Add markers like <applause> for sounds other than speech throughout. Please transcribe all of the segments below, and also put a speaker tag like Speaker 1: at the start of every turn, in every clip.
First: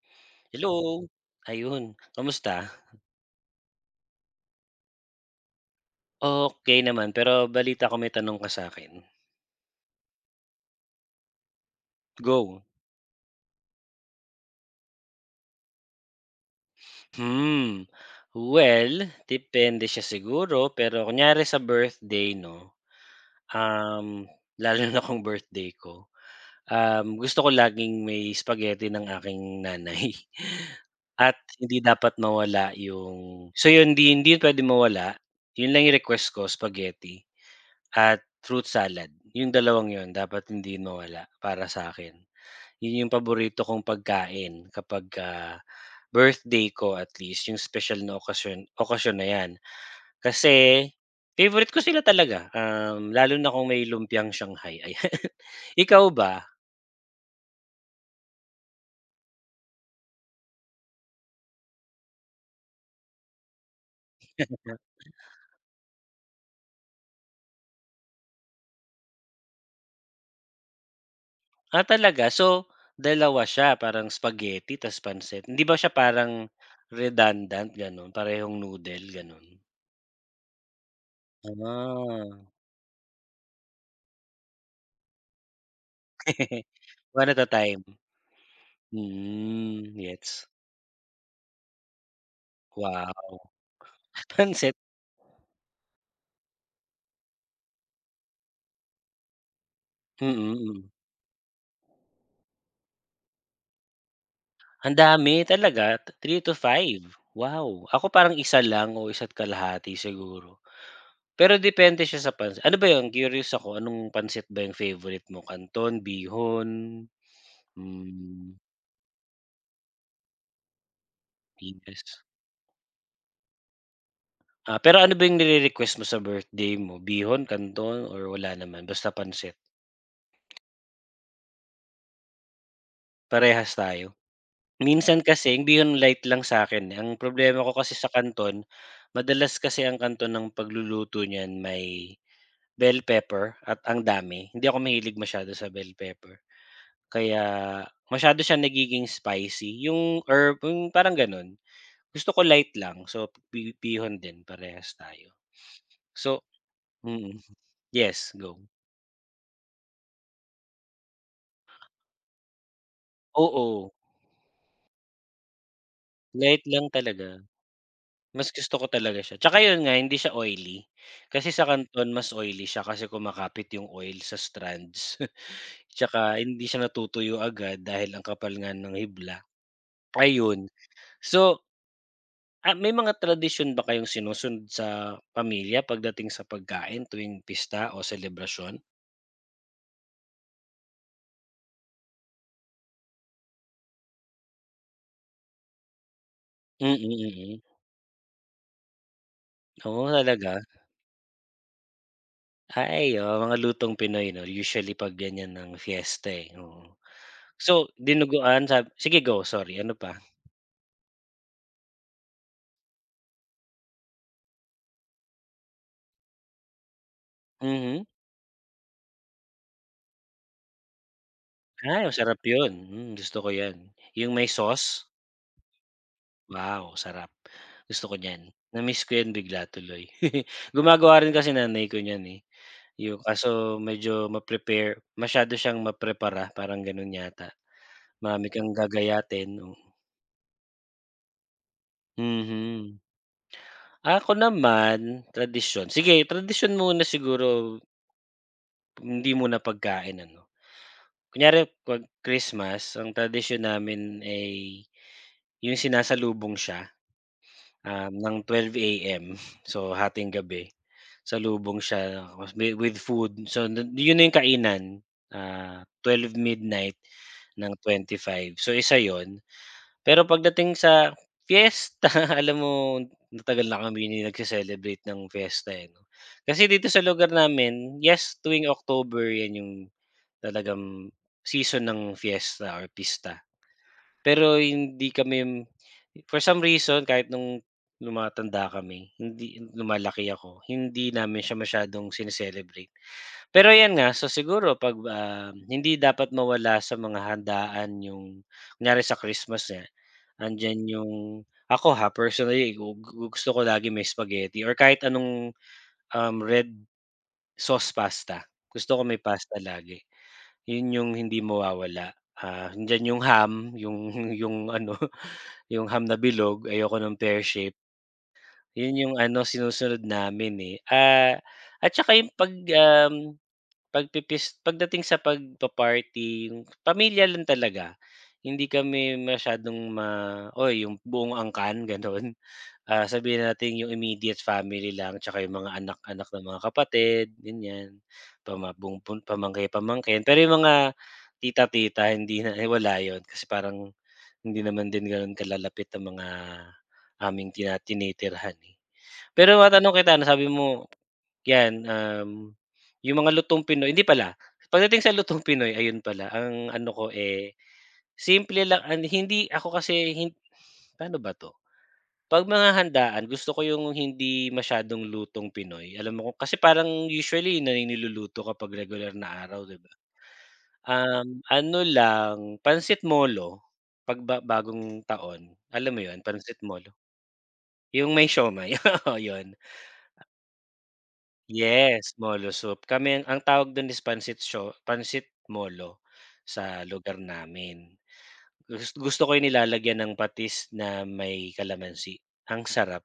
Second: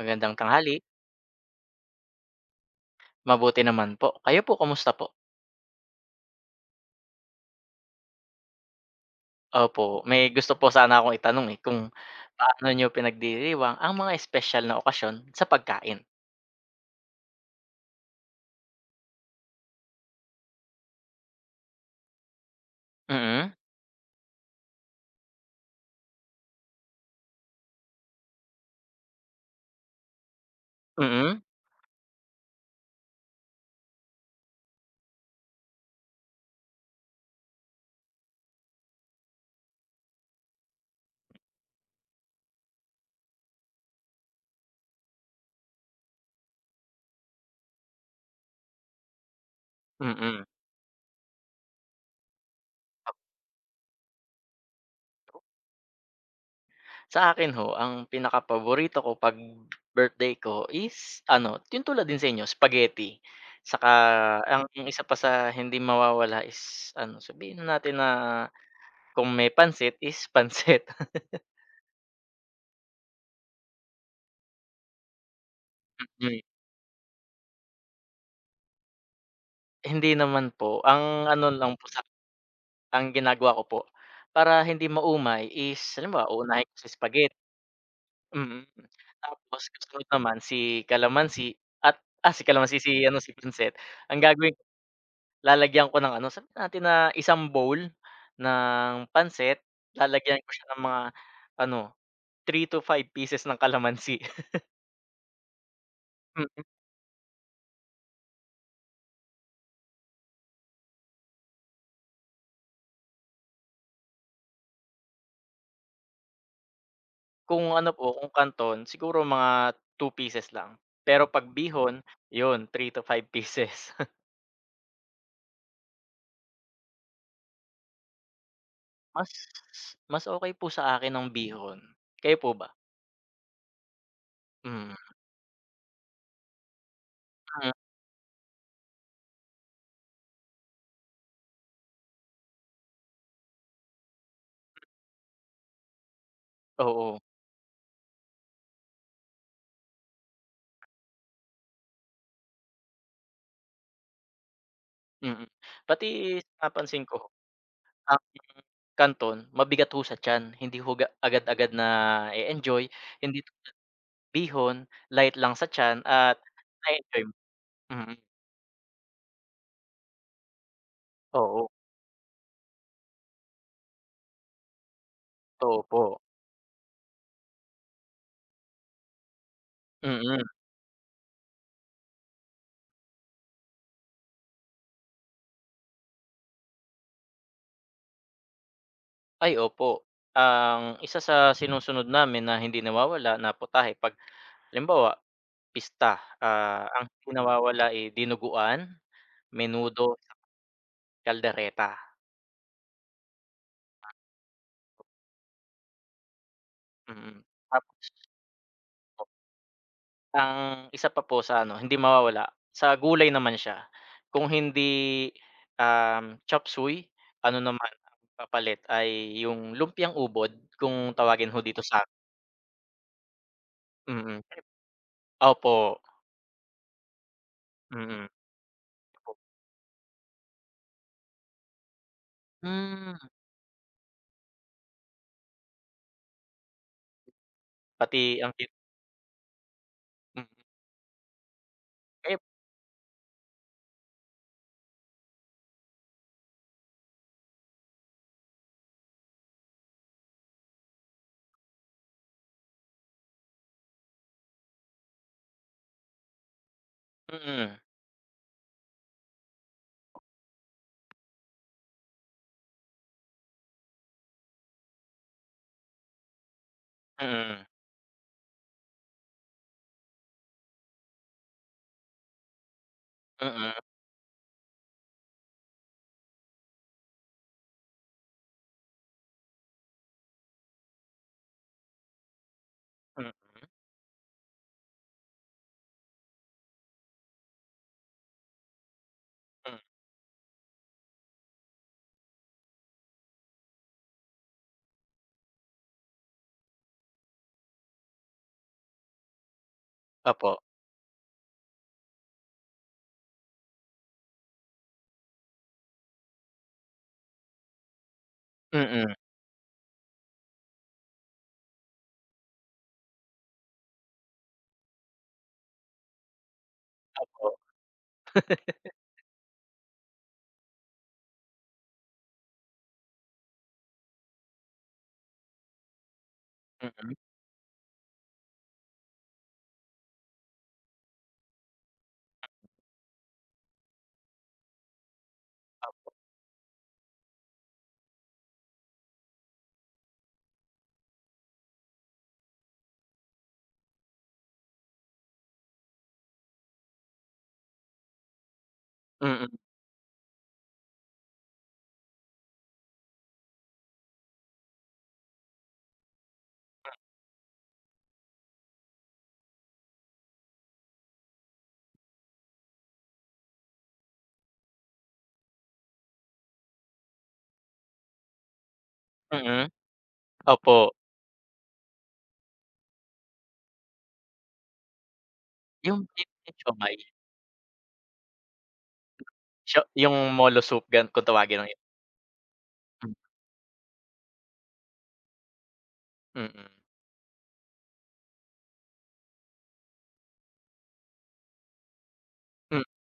Speaker 1: Magandang tanghali.
Speaker 2: Hello, ayun, kamusta?
Speaker 1: Mabuti naman po. Kayo po kamusta po?
Speaker 2: Okay naman, pero balita ko may tanong ka sa'kin.
Speaker 1: Opo, may gusto po sana akong itanong, eh, kung
Speaker 2: Go.
Speaker 1: paano niyo pinagdiriwang ang mga espesyal na okasyon sa pagkain?
Speaker 2: Hmm, well, depende siya siguro, pero kunyari sa birthday 'no,
Speaker 1: Mm,
Speaker 2: um, lalo na kung birthday ko, gusto ko laging may spaghetti ng aking nanay <laughs> at
Speaker 1: mm,
Speaker 2: hindi dapat mawala yung so yun, hindi hindi pwedeng mawala, yun lang yung request ko, spaghetti. At fruit salad, yung dalawang yun dapat hindi mawala para sa'kin. Yun yung paborito kong pagkain kapagka birthday ko at least yung special na okasyon okasyon na yan.
Speaker 1: mm.
Speaker 2: Kasi favorite ko sila talaga, lalo na kung may lumpiang Shanghai, <laughs> ayan. Ikaw ba?
Speaker 1: Sa akin ho, ang pinakapaborito ko 'pag birthday ko is ano, yung tulad din sa inyo, spaghetti. Saka ang isa pa sa hindi mawawala is ano, sabihin na natin na kung may pansit is pansit.
Speaker 2: Ah, talaga? So, dalawa siya parang spaghetti ta's pansit, hindi ba siya
Speaker 1: <laughs>
Speaker 2: parang
Speaker 1: Mm.
Speaker 2: redundant gano'n, parehong noodle gano'n?
Speaker 1: Hindi naman po, ang ano lang po.
Speaker 2: Ah,
Speaker 1: Ang ginagawa ko po, para hindi maumay is halimbawa uunahin
Speaker 2: <laughs>
Speaker 1: ko si
Speaker 2: one
Speaker 1: spaghetti.
Speaker 2: at a time.
Speaker 1: Mm. Tapos
Speaker 2: Mm,
Speaker 1: kasunod naman
Speaker 2: gets.
Speaker 1: si kalamansi at si kalamansi, si
Speaker 2: Wow!
Speaker 1: ano, si pansit. Ang
Speaker 2: <laughs>
Speaker 1: gagawin
Speaker 2: Pansit
Speaker 1: lalagyan ko ng ano, sabihin natin na isang bowl ng pansit,
Speaker 2: mm.
Speaker 1: lalagyan ko siya ng
Speaker 2: mm.
Speaker 1: mga ano, 3 to 5 pieces ng kalamansi. <laughs>
Speaker 2: Ang dami talaga, three to
Speaker 1: Mm.
Speaker 2: five. Wow! Ako parang isa lang o isat kalahati siguro. Pero depende siya sa pansit. Ano ba 'yun, curious ako, anong pansit ba yung favorite mo? Canton, bihon,
Speaker 1: Kung ano po, kung
Speaker 2: hmm,
Speaker 1: kanton siguro mga 2 pieces lang. Pero 'pag bihon,
Speaker 2: yes.
Speaker 1: 'yun 3 to 5 pieces.
Speaker 2: Ah, pero ano ba yung nire-request mo sa birthday mo? Bihon, canton or wala naman basta
Speaker 1: Mas
Speaker 2: pansit?
Speaker 1: mas okey po sa akin ang bihon. Kayo po ba?
Speaker 2: Parehas tayo.
Speaker 1: Mm,
Speaker 2: Minsan kasi hindi 'yun light lang sa akin, eh. Ang problema
Speaker 1: mm,
Speaker 2: ko kasi sa kanton, madalas kasi ang kanton ng pagluluto niyan may bell pepper at ang dami. Hindi ako mahilig masyado sa bell pepper,
Speaker 1: oo,
Speaker 2: kaya masyado siya nagiging spicy, yung herb yung parang gano'n. Gusto ko light lang, so pihon din parehas tayo.
Speaker 1: mm. Pati
Speaker 2: So
Speaker 1: napansin ko
Speaker 2: mm.
Speaker 1: ang
Speaker 2: Yes, go.
Speaker 1: kanton mabigat ho sa tiyan, hindi ho agad-agad na-e-enjoy, hindi
Speaker 2: Oo.
Speaker 1: bihon light lang sa tiyan at
Speaker 2: Light lang
Speaker 1: na-e-enjoy mo.
Speaker 2: talaga.
Speaker 1: Mm,
Speaker 2: Mas gusto ko talaga siya. Tsaka yun nga hindi siya oily. Kasi sa
Speaker 1: oo,
Speaker 2: Canton mas oily siya kasi kumakapit yung oil sa strands. <laughs>
Speaker 1: opo,
Speaker 2: Tsaka hindi siya natutuyo agad dahil ang kapal nga ng hibla,
Speaker 1: mm.
Speaker 2: ayun. So, may mga tradisyon ba kayong sinusunod sa pamilya pagdating sa pagkain tuwing pista o selebrasyon?
Speaker 1: Ay opo, ang isa sa sinusunod namin na hindi nawawala na putahe 'pag halimbawa pista,
Speaker 2: Mm,
Speaker 1: ang
Speaker 2: mm.
Speaker 1: hindi
Speaker 2: Mm, mm.
Speaker 1: nawawala, eh, dinuguan,
Speaker 2: Oo,
Speaker 1: menudo,
Speaker 2: talaga?
Speaker 1: kaldereta.
Speaker 2: Ay, oo, mga lutong Pinoy 'no usually 'pag ganyan ng fiesta, eh, oo.
Speaker 1: Mm.
Speaker 2: So,
Speaker 1: Tapos
Speaker 2: dinuguan sige
Speaker 1: po
Speaker 2: go, sorry ano pa?
Speaker 1: ang isa pa po sa ano, hindi mawawala, sa gulay naman siya. Kung hindi, chop suey, ano naman
Speaker 2: Mhm.
Speaker 1: ang kapalit ay yung lumpiang ubod kung tawagin ho dito sa.
Speaker 2: Ay masarap yun, hmm, gusto ko yan. Yung
Speaker 1: Mm.
Speaker 2: may sauce,
Speaker 1: Opo,
Speaker 2: wow sarap, gusto ko
Speaker 1: mm.
Speaker 2: niyan. Na-miss ko yan bigla tuloy. <laughs> Gumagawa rin kasi nanay ko niyan, eh,
Speaker 1: Hmm,
Speaker 2: yung kaso medyo ma-prepare masyado siyang parang ganun yata.
Speaker 1: pati
Speaker 2: Marami
Speaker 1: ang kit,
Speaker 2: kang gagayatin, oo.
Speaker 1: mm, kaya,
Speaker 2: Mhm. Ako naman, tradisyon, sige tradisyon muna siguro hindi muna pagkain ano. Kunyari 'pag Christmas ang tradisyon namin ay yung sinasalubong siya,
Speaker 1: mm,
Speaker 2: ng 12 AM. <laughs> So, hating gabi, salubong siya with food. So, yun na yung kainan, 12 midnight
Speaker 1: mm,
Speaker 2: ng 25. So, isa yun. Pero pagdating sa fiesta, <laughs> alam mo natagal
Speaker 1: mm,
Speaker 2: na kami hindi nagse-celebrate ng fiesta, eh, 'no. Kasi dito sa lugar namin, yes, tuwing October yan yung talagang season ng fiesta or
Speaker 1: mm,
Speaker 2: pista. Pero hindi kami for some reason kahit nung tumatanda kami, hindi
Speaker 1: mm,
Speaker 2: lumalaki ako, hindi namin siya masyadong sine. Pero ayan nga, so siguro 'pag, hindi dapat mawala sa mga handaan yung kunyari sa Christmas nga,
Speaker 1: opo,
Speaker 2: andiyan yung ako ha, personally gu gu gusto ko lagi may spaghetti or kahit anong, red sauce pasta. Gusto ko
Speaker 1: mm,
Speaker 2: may pasta lagi. Yun yung hindi mawawala, ah, nandiyan yung ham, yung ano, <laughs> yung ham na bilog, ayoko ng pear
Speaker 1: po,
Speaker 2: shape. Yun yung ano sinusunod namin, eh. Ah, at saka yung 'pag, pagdating sa pagpa-party, yung
Speaker 1: mm,
Speaker 2: pamilya lang talaga. Hindi kami masyadong ma "Oy, yung buong angkan," <laughs> gano'n. Ah, sabihin natin yung immediate family lang tsaka yung mga anak-anak ng mga kapatid, ganyan. Pama bung pun pamangkin-pamangkin. Pero yung mga tita-tita hindi na eh, wala yun kasi parang hindi naman din gano'n kalalapit ang mga aming tinitirhan, eh.
Speaker 1: mm,
Speaker 2: Pero matanong kita 'no, sabi mo 'yan, yung mga lutong Pinoy hindi pala, pagdating sa lutong Pinoy ayun pala ang ano ko, eh, simple lang an hindi ako kasi hin paano ba 'to? 'Pag mga handaan gusto ko yung hindi masyadong lutong Pinoy. Alam mo kung kasi parang usually yun na yung niluluto kapag regular na
Speaker 1: mm,
Speaker 2: araw, 'di ba?
Speaker 1: opo.
Speaker 2: Ano lang, pansit molo 'pag bagong taon. Alam mo
Speaker 1: Yung <unintelligible>
Speaker 2: yun, pansit molo?
Speaker 1: siomai,
Speaker 2: Yung may siomai, <laughs> oo yun.
Speaker 1: yung molo soup gan kung tawagin ng.
Speaker 2: Yes, molo soup. Kami ang tawag dun is pansit pansit molo
Speaker 1: Mm.
Speaker 2: sa lugar namin. Gusto ko yung nilalagyan ng patis na may kalamansi, ang
Speaker 1: Hmm,
Speaker 2: sarap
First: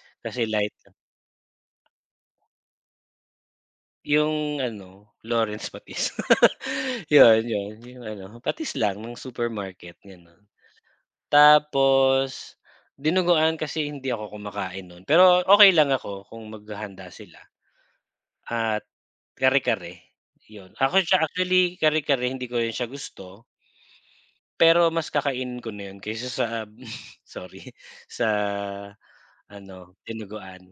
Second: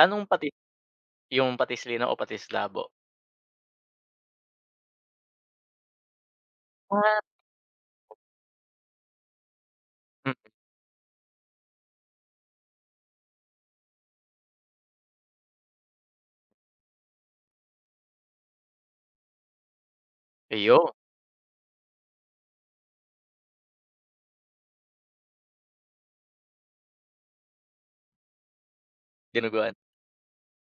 Speaker 1: anong
Speaker 2: kasi
Speaker 1: patis
Speaker 2: light.
Speaker 1: yung patis-linaw o patislabo?
Speaker 2: Yung ano, Lawrence patis. <laughs>
Speaker 1: Ah.
Speaker 2: Yun, yun, yung ano, patis lang ng supermarket,
Speaker 1: Hmm,
Speaker 2: gano'n. Tapos, dinuguan kasi hindi ako kumakain nun, pero okay lang ako kung maghahanda sila at kare-kare, yun.
Speaker 1: ayun
Speaker 2: Ako siya actually kare-kare hindi ko rin siya gusto, pero mas kakainin ko na yun kaysa sa <laughs> sorry, sa
Speaker 1: dinuguan.
Speaker 2: ano, dinuguan.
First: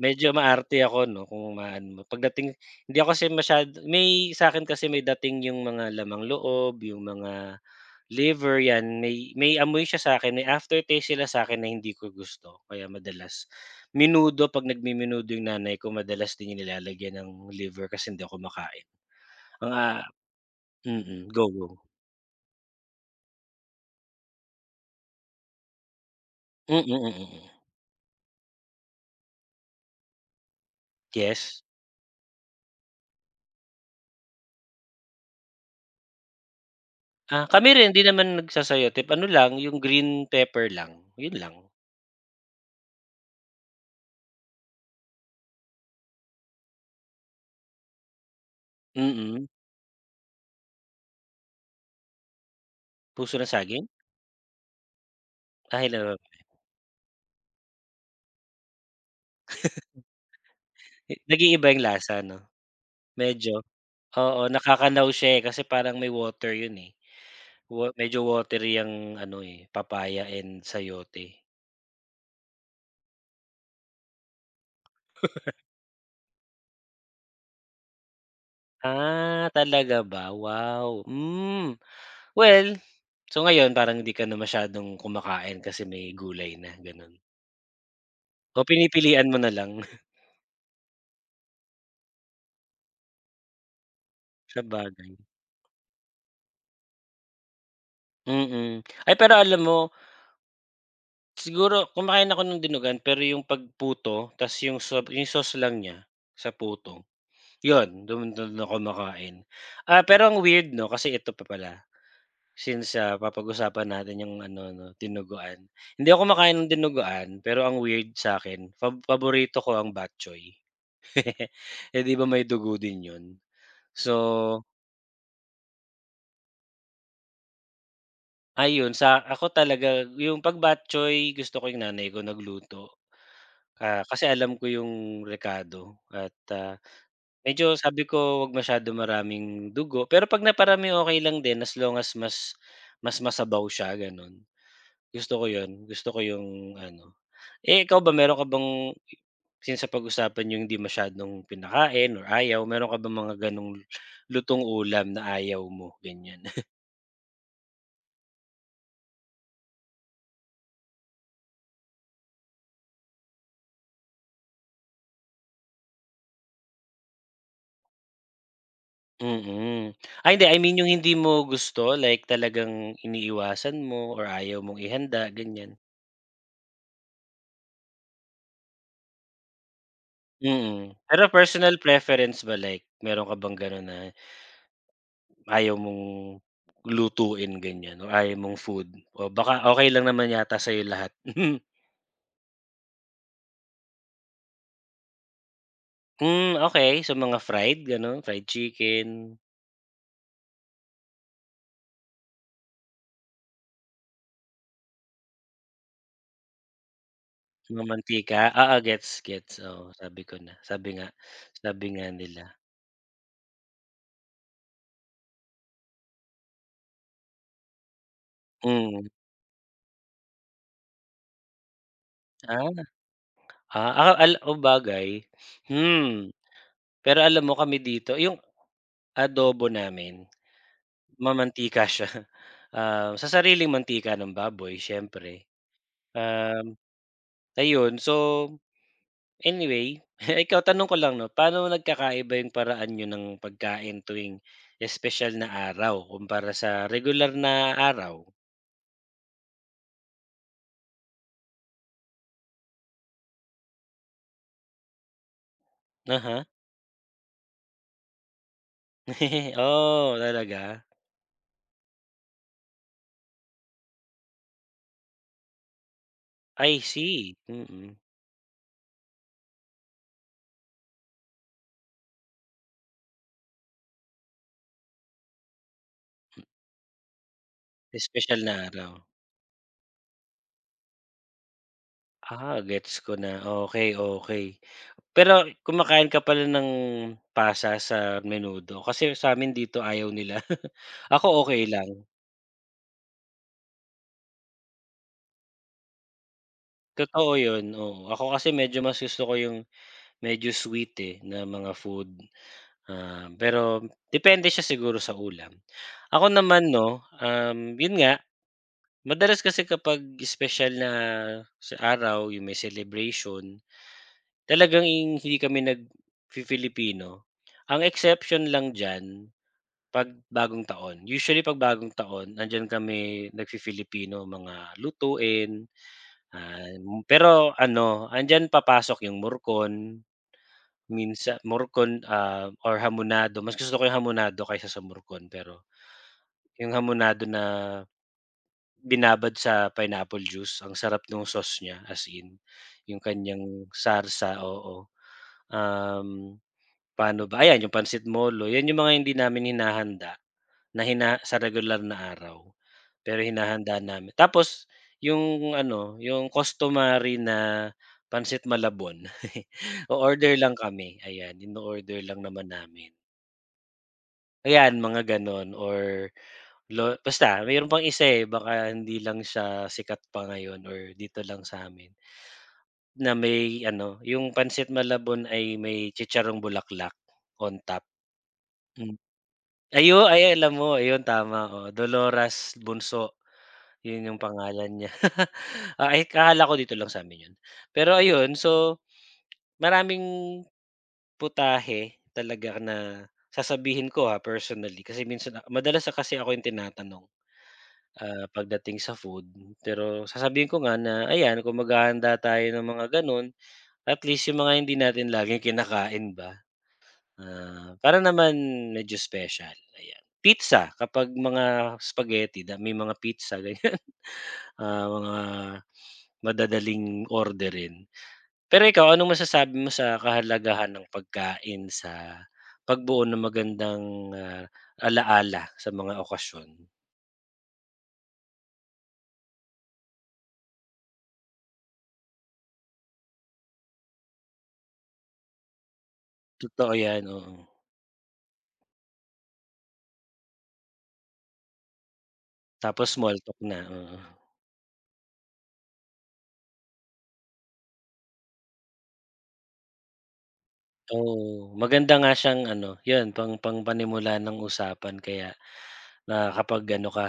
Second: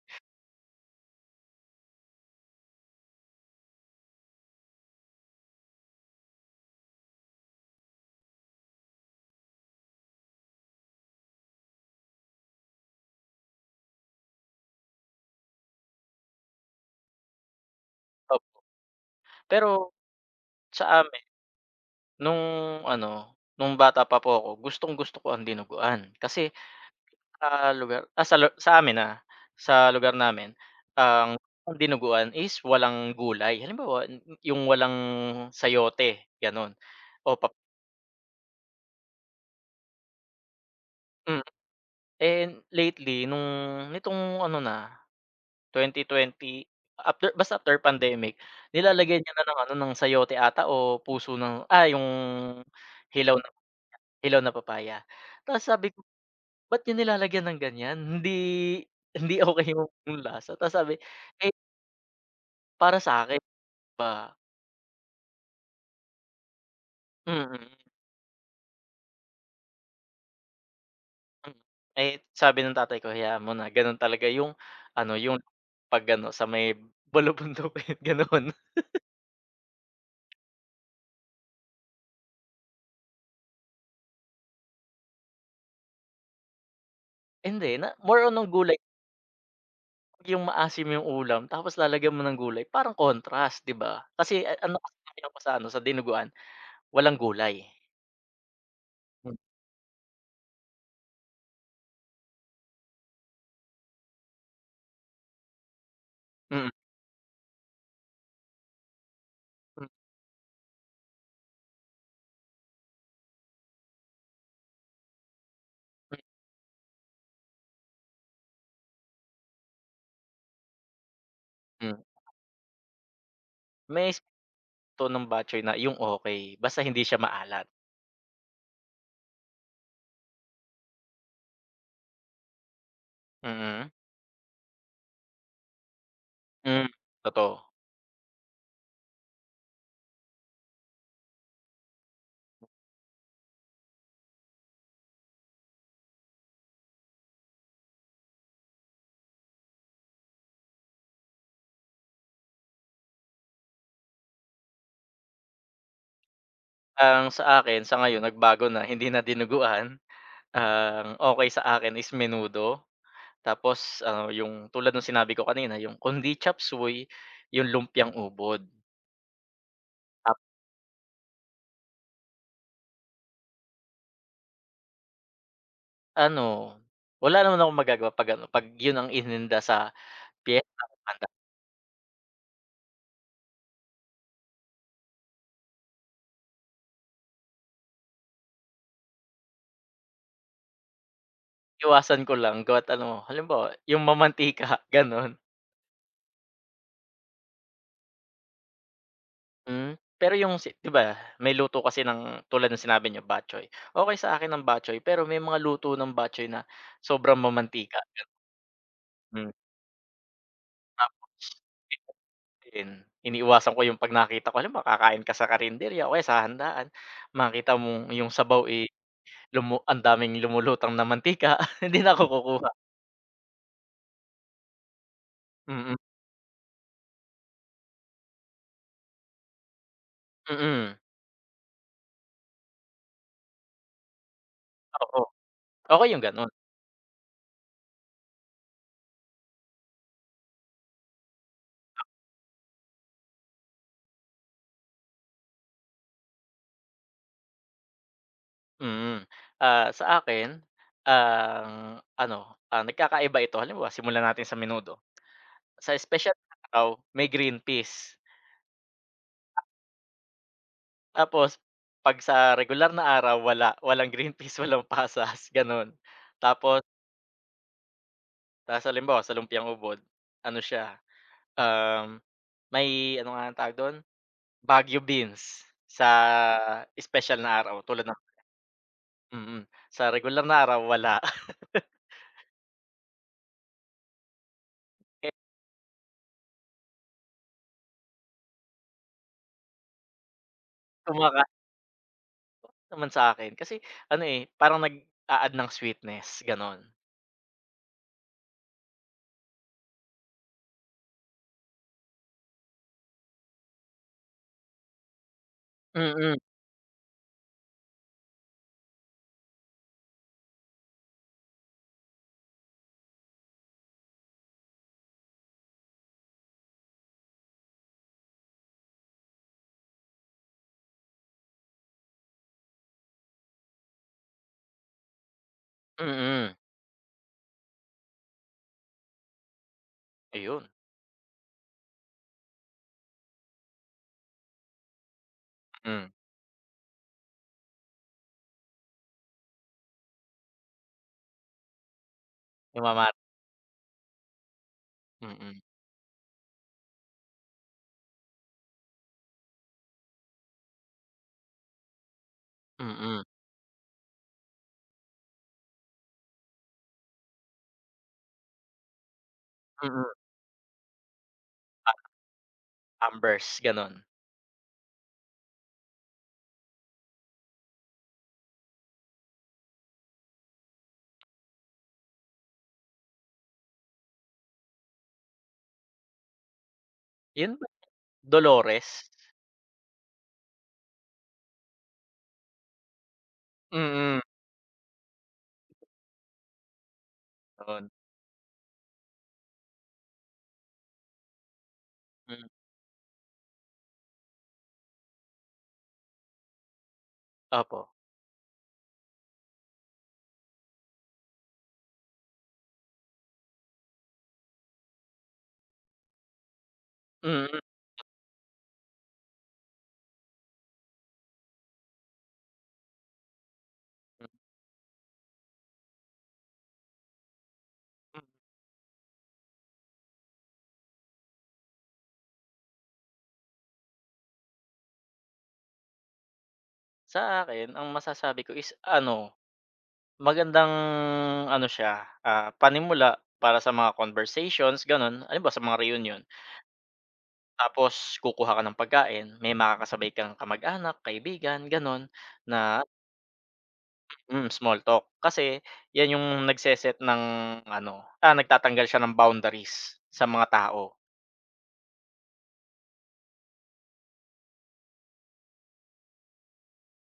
Speaker 2: Medyo maarte ako 'no, kung maano mo pagdating hindi ako kasi masyado may sa'kin kasi may dating yung mga lamang-loob, yung mga liver, 'yan. May amoy siya sa'kin, may aftertaste sila sa'kin na hindi ko gusto. Kaya madalas menudo, 'pag nagmemenudo yung nanay ko madalas din yung nilalagyan ng liver kasi hindi
Speaker 1: Op
Speaker 2: ako makain.
Speaker 1: <laughs>
Speaker 2: Ang,
Speaker 1: pero
Speaker 2: ah
Speaker 1: sa amin
Speaker 2: mm, go, go.
Speaker 1: nung ano, nung bata pa po ako gustong-gusto ko ang dinuguan kasi,
Speaker 2: Mm, mm, mm.
Speaker 1: lugar sa amin, sa lugar namin ang
Speaker 2: Yes.
Speaker 1: ang dinuguan is walang gulay. Halimbawa yung walang sayote gano'n o
Speaker 2: Ah,
Speaker 1: pap.
Speaker 2: kami rin, hindi naman nagsasayote. Ano lang, yung green pepper lang, yun
Speaker 1: Hmm,
Speaker 2: lang.
Speaker 1: and lately nung nitong ano na 2020 after basta after pandemic, nilalagyan niya na
Speaker 2: Mm.
Speaker 1: ng ano, ng sayote ata o puso ng yung hilaw
Speaker 2: Puso ng
Speaker 1: na
Speaker 2: saging?
Speaker 1: hilaw na papaya. Tapos
Speaker 2: Ah,
Speaker 1: sabi ko,
Speaker 2: hello.
Speaker 1: "Ba't niyo nilalagyan ng ganyan? Hindi hindi okay yung lasa." Tapos sabi, "Eh,
Speaker 2: Nag-iiba yung lasa 'no?
Speaker 1: para sa akin
Speaker 2: Medyo
Speaker 1: ba."
Speaker 2: oo, nakakalaww siya, eh, kasi parang may water yun, eh.
Speaker 1: Mm,
Speaker 2: Wa medyo watery ang ano, eh, papaya and sayote.
Speaker 1: hmm. Eh, sabi ng tatay ko, "Hayaan mo na gano'n talaga yung ano, yung 'pag ano, sa may bulubundok," gano'n. <laughs>
Speaker 2: Ah, talaga ba? Wow, hmm. Well, so ngayon parang hindi ka na masyadong kumakain kasi may gulay na, gano'n?
Speaker 1: Hindi, na more on ng
Speaker 2: O
Speaker 1: gulay.
Speaker 2: pinipilian mo na lang? <laughs>
Speaker 1: Yung maasim yung ulam tapos lalagyan mo ng gulay parang contrast, 'di ba? Kasi ano kasi
Speaker 2: Sabagay,
Speaker 1: nakita ko sa ano, sa dinuguan, walang gulay.
Speaker 2: mm. Ay,
Speaker 1: Hmm,
Speaker 2: pero alam mo, siguro kumakain ako ng dinugan pero yung 'pag puto ta's yung yung sauce lang niya sa
Speaker 1: mm,
Speaker 2: puto. Yun, dun dun ako kumakain.
Speaker 1: hmm,
Speaker 2: Ah, pero ang weird 'no, kasi ito pa pala, since, papag-usapan natin yung ano 'no, dinuguan. Hindi ako kumakain ng dinuguan, pero ang weird sa'kin paborito ko ang batchoy. <laughs>
Speaker 1: mm.
Speaker 2: Eh, 'di ba may dugo din yun?
Speaker 1: May
Speaker 2: So,
Speaker 1: aspekto ng batchoy na yung okey, basta hindi siya maalat.
Speaker 2: ayun sa ako talaga yung 'pag batchoy gusto ko yung nanay ko nagluto,
Speaker 1: Mm,
Speaker 2: kasi alam ko yung rekado at, ah.
Speaker 1: hmm, totoo.
Speaker 2: Medyo sabi ko, wag masyado maraming dugo, pero 'pag naparami okay lang din as long as mas mas masabaw siya gano'n. Gusto ko 'yun, gusto ko 'yung ano. Eh, ikaw ba meron ka bang since napag-usapan 'yung hindi masyadong pinakain or ayaw, meron ka bang mga gano'ng lutong ulam na ayaw mo, ganyan? <laughs>
Speaker 1: Ang sa akin sa ngayon nagbago na, hindi na dinuguan, ang okey sa akin is menudo, tapos ano yung tulad nung sinabi ko kanina yung kundi chop suey, yung lumpiang ubod.
Speaker 2: Mm. Ay hindi, I mean 'yung hindi mo gusto like talagang iniiwasan mo or ayaw mong ihanda, ganiyan?
Speaker 1: Ano, wala naman akong magagawa 'pag ano, 'pag yun ang ininda sa piyesta
Speaker 2: Mm.
Speaker 1: o
Speaker 2: Pero
Speaker 1: kanta.
Speaker 2: personal preference ba like meron ka bang gano'n na ayaw mong lutuin ganyan o ayaw mong food o baka okay lang naman yata sa'yo lahat? <laughs>
Speaker 1: Iwasan ko lang kahit ano, halimbawa yung mamantika, <laughs> gano'n.
Speaker 2: Hmm, okay so mga fried gano'n, fried chicken,
Speaker 1: Hmm, pero yung si 'di ba may luto kasi ng tulad ng sinabi niyo batchoy. Okey sa akin ang batchoy, pero may mga luto ng batchoy na sobrang
Speaker 2: mga
Speaker 1: mamantika, gano'n.
Speaker 2: mantika, oo gets,
Speaker 1: Hmm,
Speaker 2: gets, oh sabi ko na, sabi nga
Speaker 1: tapos
Speaker 2: sabi nga
Speaker 1: iba
Speaker 2: nila,
Speaker 1: din, iniiwasan ko yung 'pag nakita ko halimbawa kakain ka sa karinderya o kaya sa handaan, makita mong yung sabaw, eh,
Speaker 2: mm.
Speaker 1: ang daming lumulutang na mantika, <laughs> hindi na ako kukuha,
Speaker 2: Ah, ah, ah, al oh, bagay,
Speaker 1: mm.
Speaker 2: hmm. Pero alam mo kami dito yung adobo namin
Speaker 1: Mm,
Speaker 2: mamantika siya, <laughs> ah, sa sariling mantika ng baboy
Speaker 1: oo.
Speaker 2: siyempre,
Speaker 1: Okey yung gano'n,
Speaker 2: um, ayun so anyway, <laughs> ikaw tanong ko lang 'no, paano nagkakaiba yung paraan niyo ng pagkain tuwing espesyal na araw kumpara sa regular na araw?
Speaker 1: mm. Ah, sa akin, ang ano, nagkakaiba ito halimbawa simulan natin sa menudo. Sa espesyal
Speaker 2: Aha.
Speaker 1: na araw may green peas,
Speaker 2: <laughs> Oh, talaga?
Speaker 1: tapos 'pag sa regular na araw wala, walang green <laughs> peas, walang pasas, gano'n. Tapos
Speaker 2: I see, mm.
Speaker 1: tas halimbawa sa lumpiang ubod, ano siya, um, may ano nga tawag do'n, Baguio beans sa espesyal na araw tulad ng.
Speaker 2: Espesyal na araw.
Speaker 1: Mm, mm, sa regular na araw wala. <laughs>
Speaker 2: Ah, gets ko na, okay, okay.
Speaker 1: Eh,
Speaker 2: Pero kumakain ka pala ng pasa sa menudo? Kasi sa sa'min dito ayaw nila. <laughs>
Speaker 1: kuma.
Speaker 2: Ako okay lang,
Speaker 1: Naman sa akin kasi ano, eh, parang nag-a-add ng sweetness gano'n.
Speaker 2: totoo yun, oo. Ako kasi medyo mas gusto ko yung medyo sweet, eh, na mga food. Ah, pero depende siya siguro sa ulam. Ako
Speaker 1: Mm,
Speaker 2: naman 'no, yun nga, madalas kasi kapag special na sa araw, yung may celebration, talagang in- hindi kami nag filipino. Ang exception lang diyan, 'pag Bagong Taon. Usually 'pag Bagong Taon, nandiyan kami nagfi-Filipino, mga lutuin,
Speaker 1: mm,
Speaker 2: ah, pero ano, andiyan papasok yung murkon.
Speaker 1: ayun,
Speaker 2: Minsan morcon, ah, or hamonado, mas gusto ko yung hamonado kaysa sa morcon, pero
Speaker 1: mm,
Speaker 2: yung hamonado na binabad sa pineapple juice, ang sarap nung sauce niya, as in, yung
Speaker 1: namamara
Speaker 2: kanyang sarsa, oo.
Speaker 1: mm,
Speaker 2: Um, paano ba, ayan yung pansit molo, yan yung mga hindi namin hinahanda na hina sa regular na araw, pero
Speaker 1: mm,
Speaker 2: hinahanda namin. Tapos yung ano, yung customary na pansit malabon, <laughs>
Speaker 1: mm,
Speaker 2: o-order lang kami, ayan, in
Speaker 1: a
Speaker 2: order lang naman namin.
Speaker 1: Ambers gano'n.
Speaker 2: Ayan, mga gano'n or basta mayro'n pang isa, eh, baka hindi lang siya sikat pa ngayon or dito lang sa amin na may ano, yung pansit malabon ay may chicharong bulaklak
Speaker 1: 'Yun
Speaker 2: on
Speaker 1: ba
Speaker 2: top.
Speaker 1: Dolores?
Speaker 2: Hmm. Ayu ay alam mo, ayun tama, oh, Dolores Bunso. Yun yung
Speaker 1: Mm,
Speaker 2: pangalan niya. <laughs> Ah, ay akala ko dito lang sa'min yun.
Speaker 1: yun,
Speaker 2: Pero ayun, so maraming putahe
Speaker 1: hmm,
Speaker 2: talaga na sasabihin ko, ha personally kasi minsan madalas na kasi ako yung tinatanong,
Speaker 1: opo,
Speaker 2: pagdating sa food. Pero sasabihin ko nga na ayan kung maghahanda tayo ng mga gano'n, at least yung mga hindi natin laging kinakain ba,
Speaker 1: mm,
Speaker 2: ah, para naman medyo special, ayan. Pizza kapag mga spaghetti da may mga pizza,
Speaker 1: mm.
Speaker 2: ah, mga madadaling orderin. Pero ikaw, anong masasabi mo sa kahalagahan ng pagkain sa pagbuo ng magandang, ah, ala sa mga okasyon?
Speaker 1: Sa akin ang masasabi ko is ano, magandang ano siya, panimula para sa mga conversations gano'n, halimbawa sa mga reunion.
Speaker 2: Totoo 'yan, oo.
Speaker 1: Tapos kukuha ka ng pagkain, may makakasabay kang kamag-anak, kaibigan, gano'n na
Speaker 2: Tapos small talk na, oo.
Speaker 1: mm, small talk. Kasi 'yan yung nagse-set ng ano, nagtatanggal siya ng boundaries sa mga tao,
Speaker 2: Oo, maganda nga siyang ano, 'yun pang pangpanimula ng usapan kaya, na kapag ano ka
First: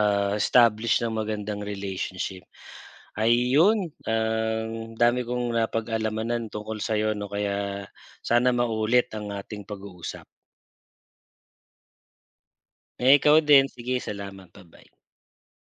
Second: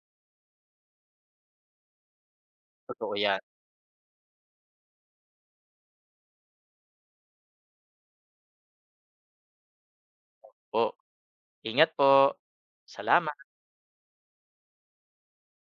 Speaker 2: establish ng magandang relationship.
Speaker 1: totoo 'yan.
Speaker 2: Ayun, ang dami kong napag-alamanan tungkol sa'yo 'no, kaya sana maulit ang ating pag-uusap.
Speaker 1: Po, ingat po,
Speaker 2: Eh,
Speaker 1: salamat.
Speaker 2: ikaw din, sige salamat, ba-bye.